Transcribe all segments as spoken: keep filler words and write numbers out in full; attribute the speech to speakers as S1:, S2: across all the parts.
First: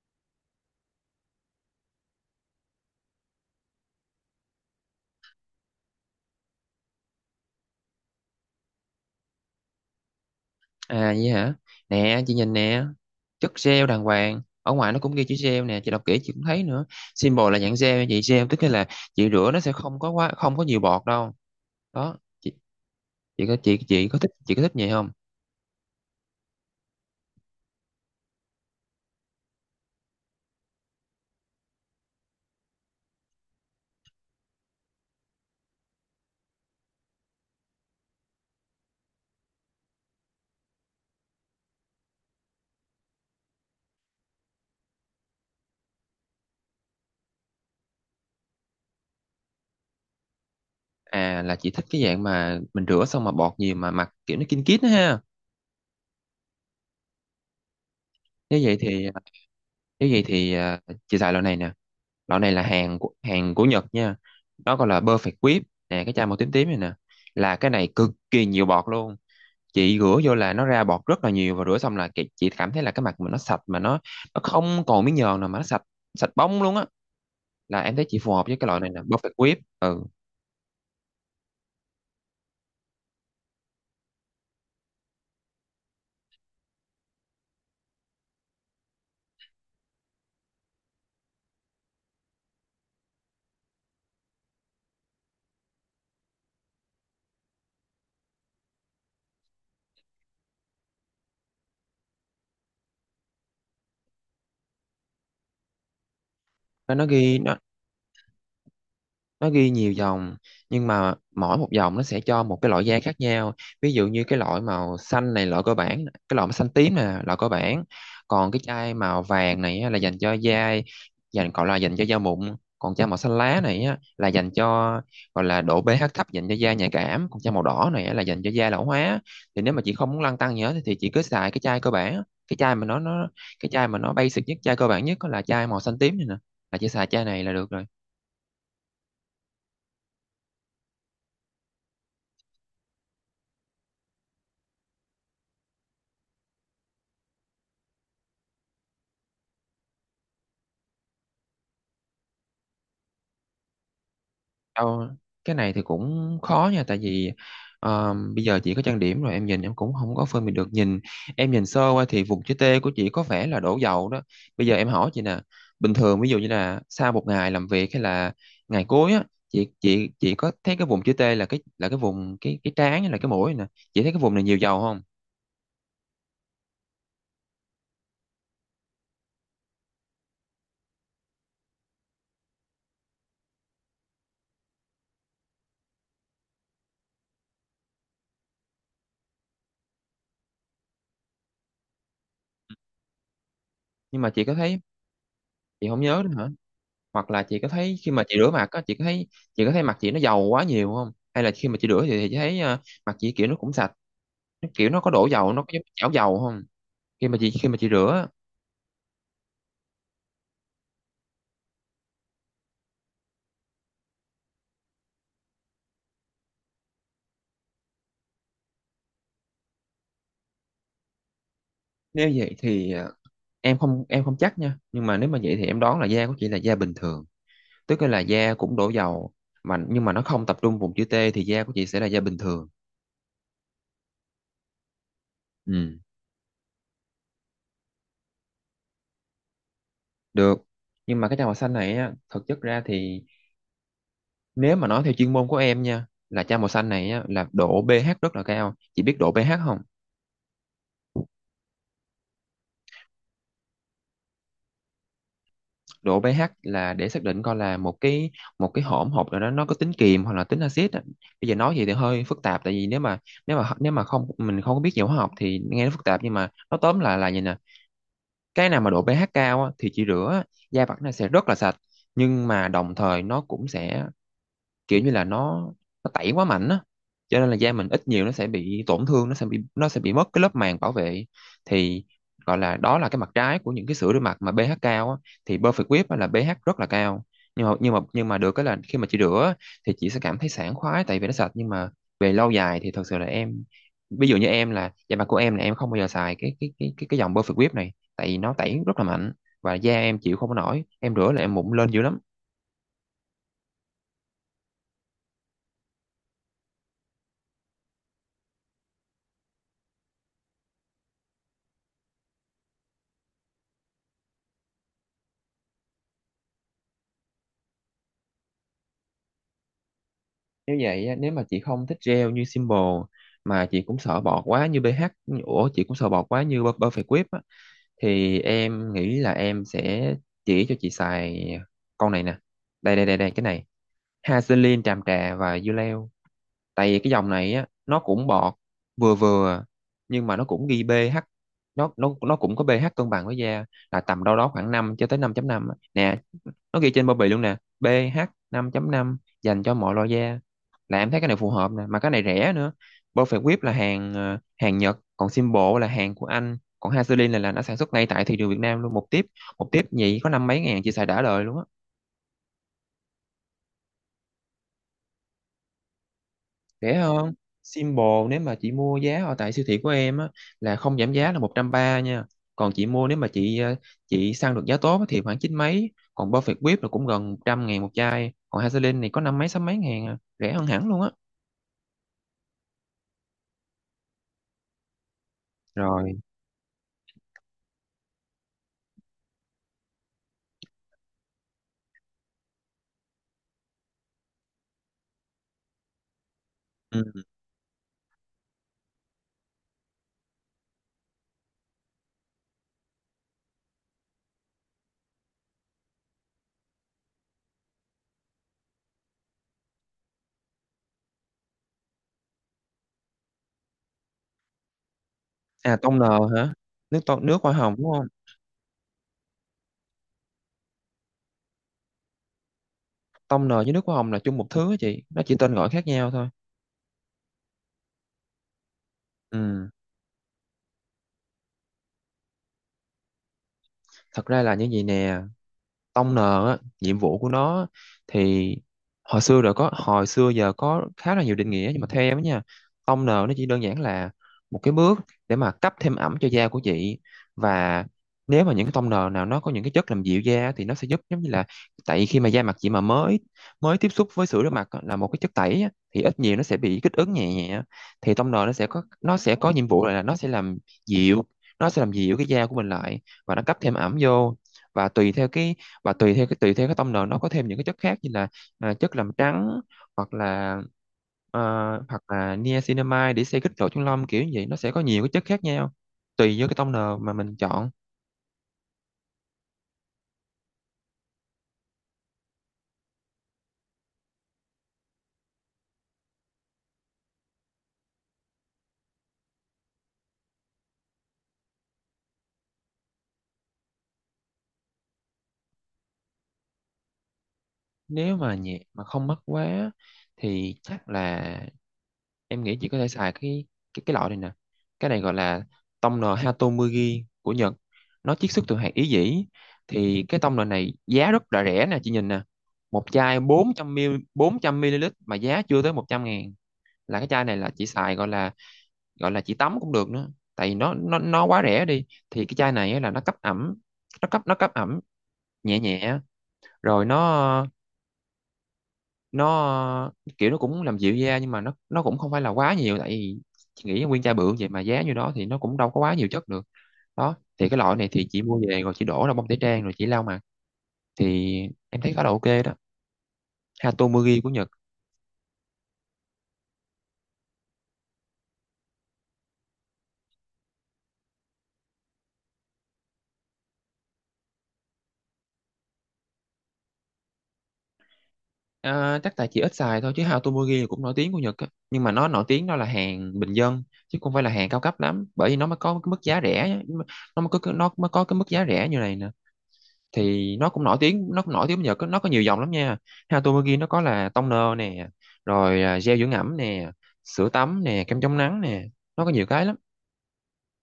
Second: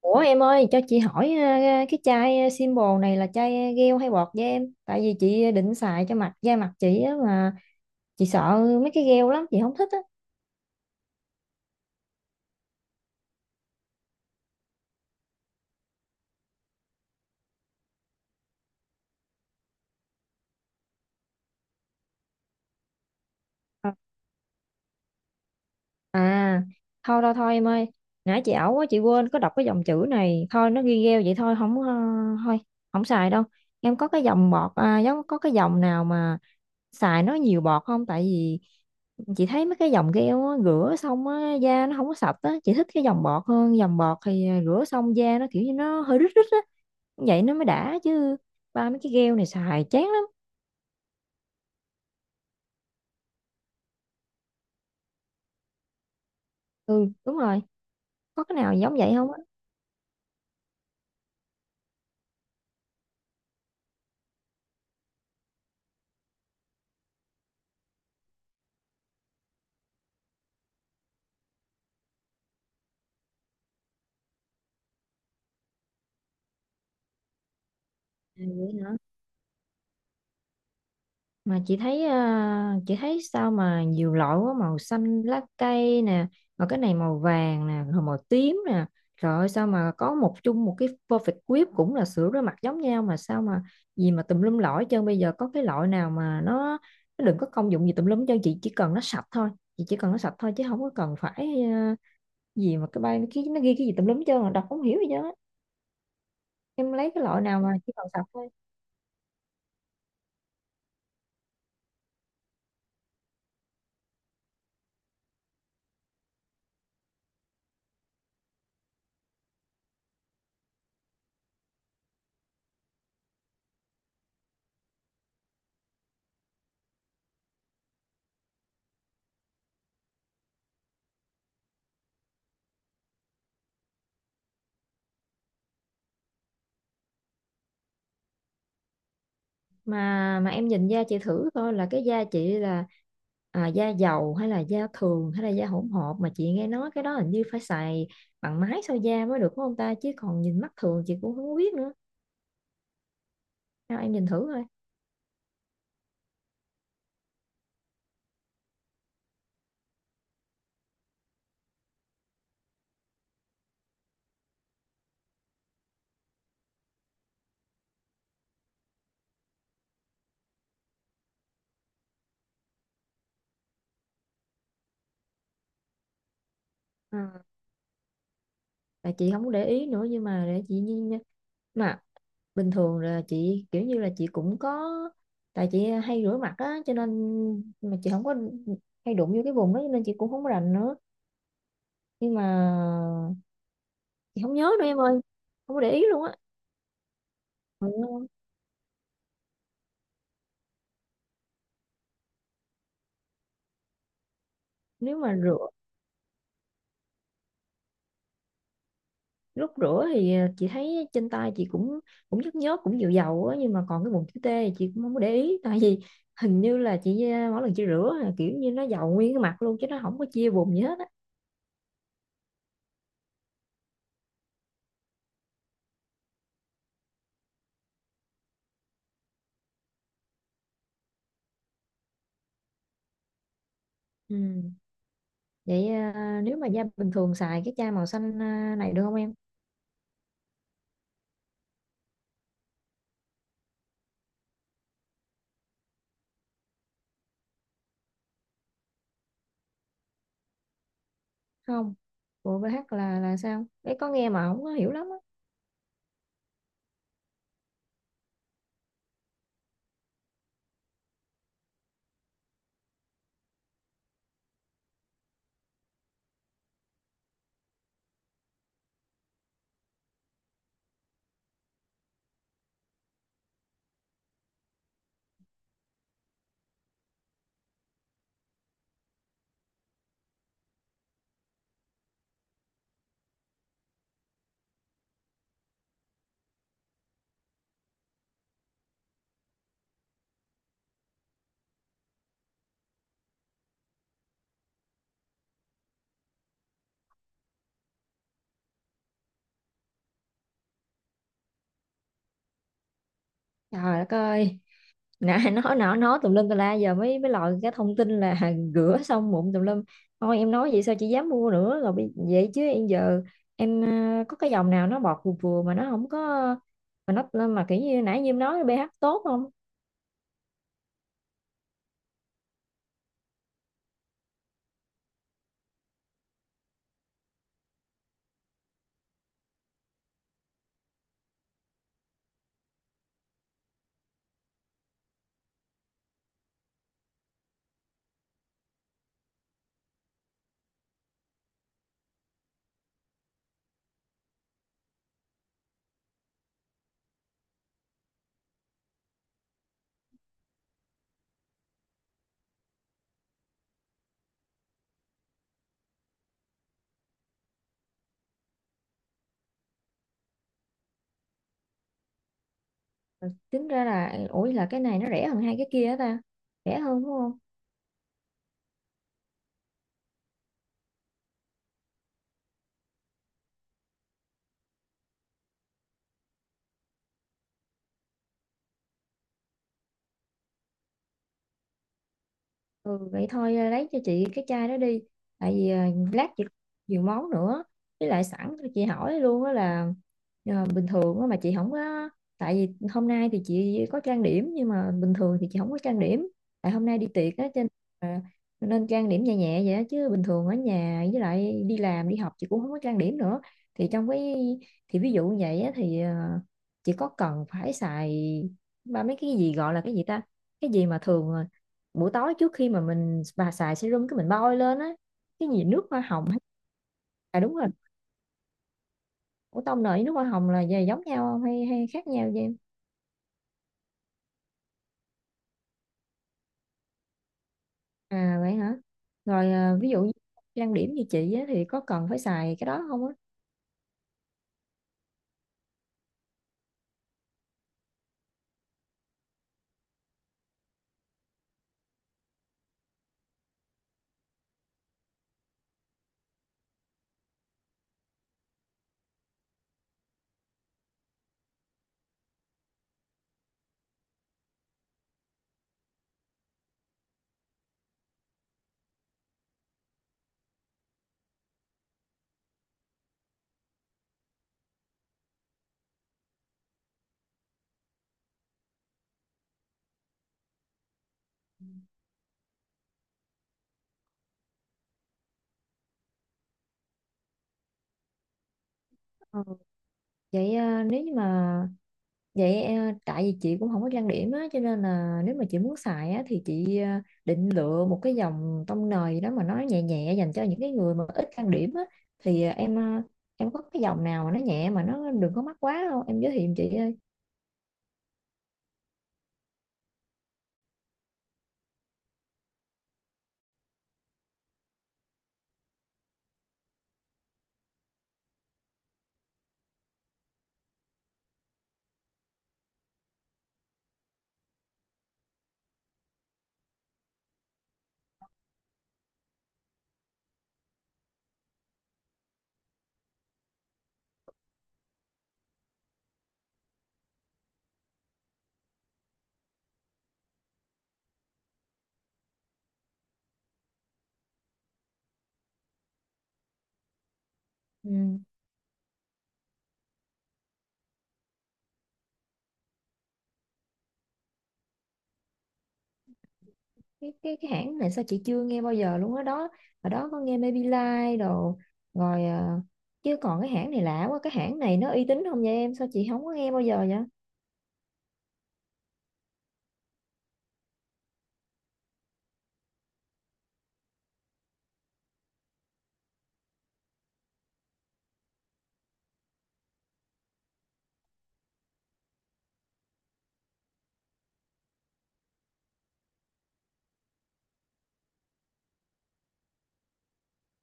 S1: Ủa em ơi, cho chị hỏi ờ, ờ, cái chai ờ, symbol này là chai ờ, gel hay bọt vậy em? Tại vì chị định xài cho mặt da mặt chị á, mà chị sợ mấy cái gel lắm, chị không thích á.
S2: À vậy hả? Nè, chị nhìn nè. Chất gel đàng hoàng. Ở ngoài nó cũng ghi chữ gel nè, chị đọc kỹ chị cũng thấy nữa. Symbol là dạng gel nha chị, gel tức là chị rửa nó sẽ không có quá, không có nhiều bọt đâu. Đó. Chị chị có chị
S1: Ờ.
S2: chị có thích, chị có thích vậy không?
S1: À, thôi thôi thôi em ơi, nãy chị ẩu quá, chị quên có đọc cái dòng chữ này. Thôi nó ghi gel vậy thôi, không ờ, thôi không xài đâu. Em có cái dòng bọt à, giống có cái dòng nào mà xài nó nhiều bọt không? Tại vì chị thấy mấy cái dòng gel á, rửa xong á, da nó không có sạch á, chị thích cái dòng bọt hơn. Dòng bọt thì à, rửa xong da nó kiểu như nó hơi rít rít á, vậy nó mới đã chứ. Ba mấy cái gel này xài chán lắm.
S2: À, là chị thích cái dạng mà mình rửa xong mà bọt nhiều mà mặt kiểu nó kinh kít đó ha.
S1: Ừ đúng rồi, có cái
S2: Như
S1: nào
S2: vậy
S1: giống
S2: thì,
S1: vậy không á?
S2: nếu vậy thì à, chị xài loại này nè. Loại này là hàng của, hàng của Nhật nha. Nó gọi là Perfect Whip. Nè, cái chai màu tím tím này nè. Là cái này cực kỳ nhiều bọt luôn. Chị rửa vô là nó ra bọt rất là nhiều, và rửa xong là chị, chị cảm thấy là cái mặt mình nó sạch mà nó nó không còn miếng nhờn nào mà nó sạch, sạch bóng luôn á. Là em thấy chị phù
S1: À,
S2: hợp với cái
S1: vậy
S2: loại này
S1: hả?
S2: là Perfect Whip. Ừ,
S1: Mà chị thấy à, chị thấy sao mà nhiều loại quá, màu xanh lá cây nè, rồi cái này màu vàng nè, rồi màu tím nè. Trời ơi sao mà có một chung một cái perfect whip cũng là sữa rửa mặt giống nhau mà sao mà gì mà tùm lum lõi hết trơn. Bây giờ có cái loại nào mà nó nó đừng có công dụng gì tùm lum hết trơn, chị chỉ cần nó sạch thôi. Chị chỉ cần nó sạch thôi chứ không có cần phải à, gì mà cái bay nó ghi, nó ghi cái gì tùm lum hết trơn là đọc không hiểu gì hết. Em
S2: nó nó
S1: lấy cái
S2: ghi
S1: loại
S2: nó
S1: nào mà chỉ cần sạch thôi.
S2: nó ghi nhiều dòng, nhưng mà mỗi một dòng nó sẽ cho một cái loại da khác nhau. Ví dụ như cái loại màu xanh này loại cơ bản, cái loại màu xanh tím này là loại cơ bản, còn cái chai màu vàng này á, là dành cho da, dành gọi là dành cho da mụn. Còn chai màu xanh lá này á, là dành cho, gọi là độ pH thấp, dành cho da nhạy cảm. Còn chai màu đỏ này á, là dành cho da lão hóa. Thì nếu mà chị không muốn lăn tăn gì hết thì chị cứ xài cái chai cơ bản, cái chai mà nó nó cái chai mà nó basic nhất, chai cơ bản nhất, đó là chai màu xanh tím này nè, là chị xài chai này là được rồi.
S1: Mà mà em nhìn da chị thử coi, là cái da chị là à, da dầu hay là da thường hay là da hỗn hợp? Mà chị nghe nói cái đó hình như phải xài bằng máy soi da mới được, đúng không ta? Chứ còn nhìn mắt thường chị cũng không biết nữa, sao em nhìn thử thôi.
S2: Đâu, cái này thì cũng khó nha, tại vì ờ, bây giờ chị có trang điểm rồi em nhìn em cũng không có phân biệt được. Nhìn em nhìn sơ qua thì vùng chữ T của chị có vẻ là đổ dầu đó. Bây giờ em hỏi chị nè, bình thường ví dụ như là sau một ngày làm việc hay là ngày cuối á, chị chị chị có thấy cái vùng chữ T là cái là cái vùng cái cái trán hay là cái mũi nè, chị thấy cái vùng này nhiều dầu không?
S1: À, tại chị không có để ý nữa nhưng mà để chị nhìn. Mà bình thường là chị kiểu như là chị cũng có, tại chị hay rửa mặt á cho nên, mà chị không có hay đụng vô cái vùng đó cho nên chị cũng không có rành nữa. Nhưng mà
S2: Nhưng mà
S1: chị
S2: chị có
S1: không nhớ
S2: thấy,
S1: nữa em ơi, không có
S2: chị
S1: để
S2: không
S1: ý
S2: nhớ
S1: luôn
S2: nữa
S1: á.
S2: hả? Hoặc là chị có
S1: Ừ.
S2: thấy khi mà chị rửa mặt á, chị có thấy, chị có thấy mặt chị nó dầu quá nhiều không, hay là khi mà chị rửa thì chị thấy ờ, mặt chị kiểu nó cũng sạch, kiểu nó có
S1: Nếu
S2: đổ
S1: mà
S2: dầu, nó
S1: rửa,
S2: có giống chảo dầu không? Khi mà chị khi mà chị rửa á,
S1: lúc rửa thì ờ, chị thấy trên tay chị cũng cũng nhức nhớp, cũng dịu dầu á, nhưng mà còn cái vùng chữ T thì chị cũng không có để ý. Tại vì hình như là chị ờ, mỗi lần chị rửa là kiểu như nó dầu nguyên cái mặt luôn chứ nó không có chia vùng gì hết á.
S2: nếu vậy thì à, em không em không chắc nha, nhưng mà nếu mà vậy thì em đoán là da của chị là da bình thường, tức là da cũng đổ dầu mà nhưng mà nó không tập trung vùng chữ T, thì da của chị sẽ là da bình thường.
S1: Ừ. Vậy
S2: Ừ,
S1: ờ, nếu mà da bình thường xài cái chai màu xanh ờ, này được không em?
S2: được, nhưng mà cái chai màu xanh này á thực chất ra thì, nếu mà nói theo chuyên môn của em nha, là chai màu xanh này á là độ pH rất là cao. Chị biết độ pH không?
S1: Không, bộ bê hát là là sao đấy, có nghe mà không có hiểu lắm á.
S2: Độ pH là để xác định coi là một cái một cái hỗn hợp nào đó nó có tính kiềm hoặc là tính axit á. Bây giờ nói vậy thì hơi phức tạp, tại vì nếu mà nếu mà nếu mà không mình không có biết về hóa học thì nghe nó phức tạp, nhưng mà nó tóm lại là như nè: cái nào mà độ pH cao á, thì chỉ rửa da mặt nó sẽ rất là sạch, nhưng mà đồng thời nó cũng sẽ, kiểu như là nó nó tẩy quá mạnh á, cho nên là da mình ít nhiều nó sẽ bị tổn thương, nó sẽ bị, nó sẽ bị mất cái lớp màng bảo vệ. Thì gọi là, đó là cái mặt trái của những cái sữa rửa mặt mà pH cao á. Thì Perfect Whip á là pH rất là cao, nhưng mà nhưng mà nhưng mà được cái là khi mà chị rửa á, thì chị sẽ cảm thấy sảng khoái tại vì nó sạch, nhưng mà về lâu dài thì thật sự là em, ví dụ như em, là da mặt của em là em không bao giờ xài cái cái cái cái cái dòng Perfect Whip này, tại vì nó tẩy rất là mạnh và da em chịu không có nổi, em rửa là em mụn lên dữ lắm.
S1: Trời đất ơi, nãy nói nói nói tùm lum tùm la giờ mới mới lòi cái thông tin là rửa xong mụn tùm lum. Thôi em nói vậy sao chị dám mua nữa, rồi bây- vậy chứ em giờ em ờ, có cái dòng nào nó bọt vừa vừa mà nó không có, mà nó mà kiểu như nãy như em nói pH tốt không?
S2: Nếu vậy á, nếu mà chị không thích gel như Simple, mà chị cũng sợ bọt quá như bê hát, ủa, chị cũng sợ bọt quá như Per- Perfect Whip á, thì em nghĩ là em sẽ chỉ cho chị xài con này nè. Đây đây đây đây, cái này. Vaseline tràm trà và dưa leo. Tại vì cái dòng này á nó cũng bọt vừa vừa, nhưng mà nó cũng ghi pH, nó nó nó cũng có pH cân bằng với da, là tầm đâu đó khoảng năm cho tới năm chấm năm á. Nè, nó ghi trên bao bì luôn nè, pê hát năm chấm năm, dành cho mọi loại da. Là em thấy cái này phù hợp nè, mà cái này rẻ nữa. Perfect Whip là hàng ờ, hàng Nhật, còn Symbol là hàng của Anh, còn Vaseline là là nó sản xuất ngay tại thị trường Việt Nam luôn. Một tiếp một tiếp nhị có năm mấy ngàn, chị xài đã đời luôn á.
S1: Tính ra là ủi là cái này nó rẻ hơn hai cái kia á ta. Rẻ
S2: Rẻ
S1: hơn đúng
S2: hơn
S1: không?
S2: Symbol. Nếu mà chị mua giá ở tại siêu thị của em á, là không giảm giá là một trăm ba nha. Còn chị mua, nếu mà chị ờ, chị săn được giá tốt á thì khoảng chín mấy. Còn Perfect Whip là cũng gần một trăm ngàn một chai. Còn Vaseline thì có năm mấy sáu mấy ngàn à, rẻ hơn hẳn luôn á.
S1: Ừ, vậy thôi à, lấy cho chị cái chai đó đi, tại vì à,
S2: Rồi.
S1: lát chị nhiều món nữa. Với lại sẵn cho chị hỏi luôn đó là à, bình thường á mà chị không có, tại vì hôm nay thì chị có trang điểm nhưng mà bình thường thì chị không có trang điểm, tại hôm nay đi
S2: Ừm.
S1: tiệc á cho nên à, nên trang điểm nhẹ nhẹ vậy đó. Chứ bình thường ở nhà với lại đi làm đi học chị cũng không có trang điểm nữa. Thì trong cái, thì ví dụ như vậy á, thì à, chị có cần phải xài ba mấy cái gì gọi là cái gì ta, cái gì mà thường à, buổi tối trước khi mà mình bà xài serum cái mình bôi lên á, cái gì
S2: À,
S1: nước
S2: tông
S1: hoa
S2: nờ
S1: hồng hay.
S2: hả? Nước tông,
S1: À
S2: nước hoa
S1: đúng rồi,
S2: hồng đúng không?
S1: ủa tông nợ với nước hoa hồng là về giống nhau không hay hay khác nhau vậy em?
S2: Tông nờ với nước hoa hồng là chung một thứ á chị, nó chỉ tên gọi khác nhau thôi.
S1: À vậy hả. Rồi
S2: Ừm,
S1: à, ví dụ như trang điểm như chị á, thì có cần phải xài cái đó không á?
S2: thật ra là như vậy nè, Tông N á, nhiệm vụ của nó thì hồi xưa rồi có, hồi xưa giờ có khá là nhiều định nghĩa, nhưng mà theo em á nha, Tông N nó chỉ đơn giản là một cái bước để mà cấp thêm ẩm cho da của chị. Và nếu mà những cái tông N nào nó có những cái chất làm dịu da thì nó sẽ giúp, giống như là tại khi mà da mặt chị mà mới mới tiếp xúc với sữa rửa mặt á, là một cái chất tẩy á, thì ít nhiều nó sẽ bị kích ứng nhẹ nhẹ. Thì tông N nó sẽ có nó sẽ có nhiệm vụ là nó sẽ làm dịu, nó sẽ làm dịu cái da của mình lại, và nó cấp thêm ẩm vô. Và tùy theo cái và tùy theo cái tùy theo cái tông nền, nó có thêm những cái chất khác như là à, chất làm trắng, hoặc là ờ, hoặc là niacinamide để xây kích lỗ chân lông kiểu như vậy, nó sẽ có nhiều cái chất khác nhau tùy vô cái tông nền mà mình chọn.
S1: Ừ. Vậy à, nếu như mà vậy ờ, tại vì chị cũng không có trang điểm á cho nên là nếu mà chị muốn xài á thì chị ờ, định lựa một cái dòng tông nền gì đó mà nó nhẹ nhẹ dành cho những cái người mà ít trang điểm á, thì ờ, em ờ, em có cái dòng nào mà nó nhẹ mà nó đừng có mắc quá không em, giới thiệu giùm chị ơi.
S2: Nếu mà nhẹ mà không mất quá, thì chắc là em nghĩ chị có thể xài cái, cái, cái loại này nè. Cái này gọi là tông nồi Hatomugi của Nhật, nó chiết xuất từ hạt ý dĩ. Thì cái tông nồi này giá rất là rẻ nè, chị nhìn nè, một chai bốn trăm mi li lít. bốn trăm mi li lít mà giá chưa tới một trăm ngàn. Là cái chai này là chị xài, gọi là, gọi là chị tắm cũng được nữa, tại vì nó nó nó quá rẻ đi. Thì cái chai này á là nó cấp ẩm, nó cấp nó cấp ẩm nhẹ nhẹ. Rồi nó nó kiểu nó cũng làm dịu da, nhưng mà nó nó cũng không phải là quá nhiều, tại vì chị nghĩ nguyên chai bự vậy mà giá như đó thì nó cũng đâu có quá nhiều chất được. Đó, thì cái loại này thì
S1: Ừ.
S2: chị mua về rồi chị đổ ra bông tẩy trang rồi chị lau mặt. Thì em thấy khá là ok đó. Hatomugi của Nhật.
S1: cái, cái cái hãng này sao chị chưa nghe bao giờ luôn á đó. Ở đó có nghe Maybelline đồ rồi ờ, chứ còn cái hãng này lạ quá, cái hãng này nó uy tín không vậy em, sao chị không có nghe bao giờ vậy?
S2: À, chắc tại chị ít xài thôi, chứ Hatomugi cũng nổi tiếng của Nhật á, nhưng mà nó nổi tiếng đó là hàng bình dân chứ không phải là hàng cao cấp lắm, bởi vì nó mới có cái mức giá rẻ á, nó mới có nó mới có cái mức giá rẻ như này nè. Thì nó cũng nổi tiếng nó cũng nổi tiếng nhờ có- nó có nhiều dòng lắm nha. Hatomugi nó có là toner nè, rồi à, gel dưỡng ẩm nè, sữa tắm nè, kem chống nắng nè, nó có nhiều cái lắm,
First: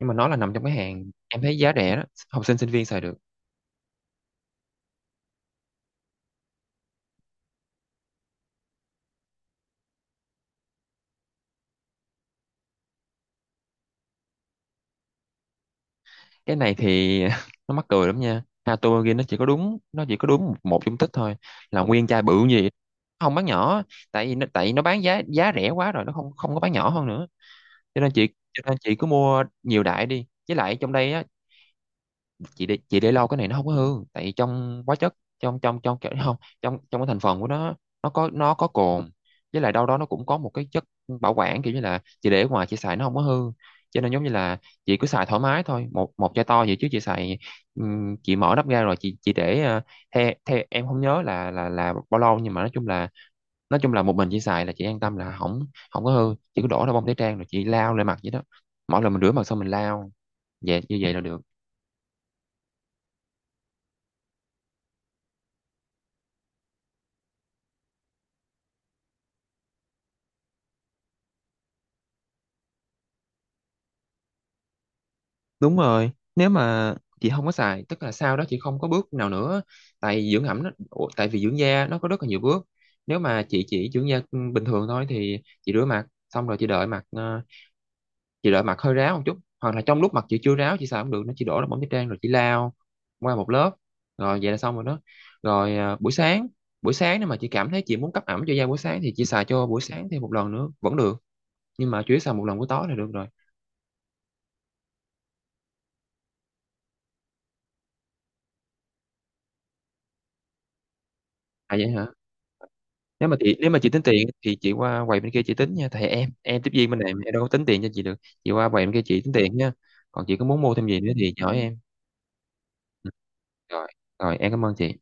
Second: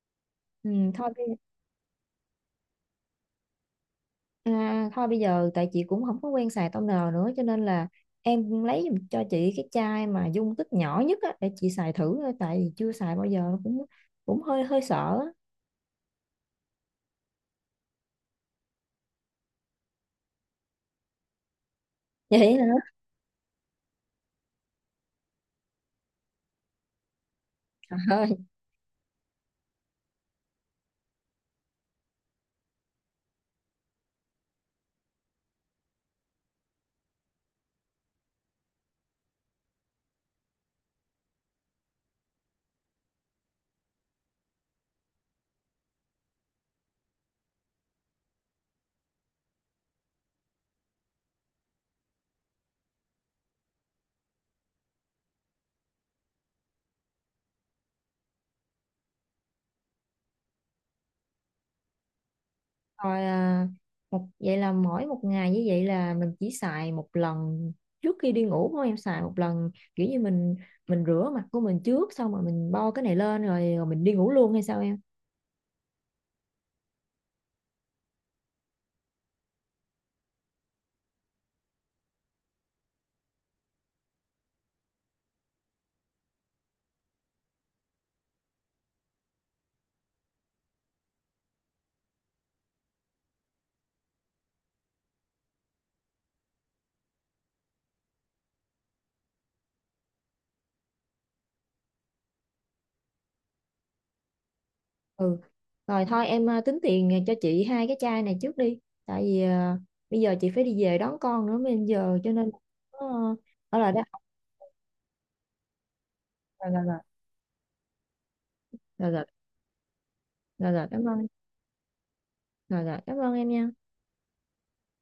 S2: nhưng mà nó là nằm trong
S1: Ừ,
S2: cái
S1: thôi.
S2: hàng em thấy giá rẻ đó, học sinh sinh viên xài được.
S1: À, thôi bây giờ tại chị cũng không có quen xài toner nữa cho nên là em lấy giùm cho chị cái chai mà dung tích nhỏ nhất á, để chị xài thử thôi, tại vì chưa xài bao giờ cũng cũng hơi hơi sợ á.
S2: Cái này thì nó mắc cười lắm nha, Hatomugi nó chỉ có đúng nó chỉ có đúng một một dung tích thôi, là nguyên chai bự
S1: Vậy hả.
S2: gì, không bán nhỏ, tại vì nó, tại vì nó bán giá giá rẻ quá rồi nó không không có bán nhỏ hơn nữa.
S1: Trời
S2: cho nên chị
S1: ơi.
S2: cho nên chị cứ mua nhiều đại đi, với lại trong đây á, chị để chị để lâu cái này nó không có hư, tại vì trong hóa chất, trong trong trong kiểu không, trong trong cái thành phần của nó, nó có nó có cồn, với lại đâu đó nó cũng có một cái chất bảo quản, kiểu như là chị để ở ngoài chị xài nó không có hư. Cho nên giống như là chị cứ xài thoải mái thôi, một một chai to vậy chứ chị xài. Ừm, chị mở nắp ra rồi chị chị để ờ, theo theo em không nhớ là là là bao lâu, nhưng mà nói chung là nói chung là một mình chị xài là chị an tâm là không, không có hư. Chị cứ đổ ra bông tẩy trang rồi chị lao lên mặt vậy đó, mỗi lần mình rửa mặt xong mình lao vậy, như vậy là được.
S1: Rồi à, một vậy là mỗi một ngày như vậy là mình chỉ xài một lần trước khi đi ngủ thôi em? Xài một lần kiểu như mình mình rửa mặt của mình trước xong rồi mình bo cái này lên rồi, rồi mình đi ngủ luôn hay sao em?
S2: Đúng rồi, nếu mà chị không có xài, tức là sau đó chị không có bước nào nữa, tại dưỡng ẩm nó, ủa, tại vì dưỡng da nó có rất là nhiều bước. Nếu mà chị chỉ dưỡng da ừ, bình thường thôi, thì chị rửa mặt, xong rồi chị đợi mặt, ờ, chị đợi mặt hơi ráo một chút, hoặc là trong lúc mặt chị chưa ráo chị xài không được, nó chỉ đổ ra bóng tẩy trang rồi chị lao qua một lớp, rồi vậy là xong rồi đó. Rồi ờ, buổi sáng, buổi sáng nếu mà chị cảm thấy chị muốn cấp ẩm cho da buổi sáng thì chị xài cho buổi sáng thêm một lần nữa vẫn được, nhưng mà chủ yếu xài một lần buổi tối là được rồi.
S1: Ừ. Rồi thôi em ờ, tính tiền cho chị hai cái chai này trước đi, tại vì ờ, bây giờ chị phải đi về đón con nữa
S2: À
S1: bây
S2: vậy hả?
S1: giờ cho nên ờ,
S2: Nếu mà chị nếu mà
S1: ở
S2: chị
S1: lại đó.
S2: tính tiền thì chị qua quầy bên kia chị tính nha, thầy em em tiếp
S1: rồi
S2: viên bên
S1: rồi
S2: này em đâu có tính tiền cho chị được. Chị qua quầy bên kia
S1: rồi rồi
S2: chị
S1: rồi
S2: tính tiền nha, còn chị có muốn
S1: rồi
S2: mua thêm
S1: rồi
S2: gì
S1: cảm
S2: nữa
S1: ơn,
S2: thì chị hỏi em.
S1: rồi rồi
S2: Ừ,
S1: cảm ơn em nha.
S2: rồi rồi, em cảm ơn chị.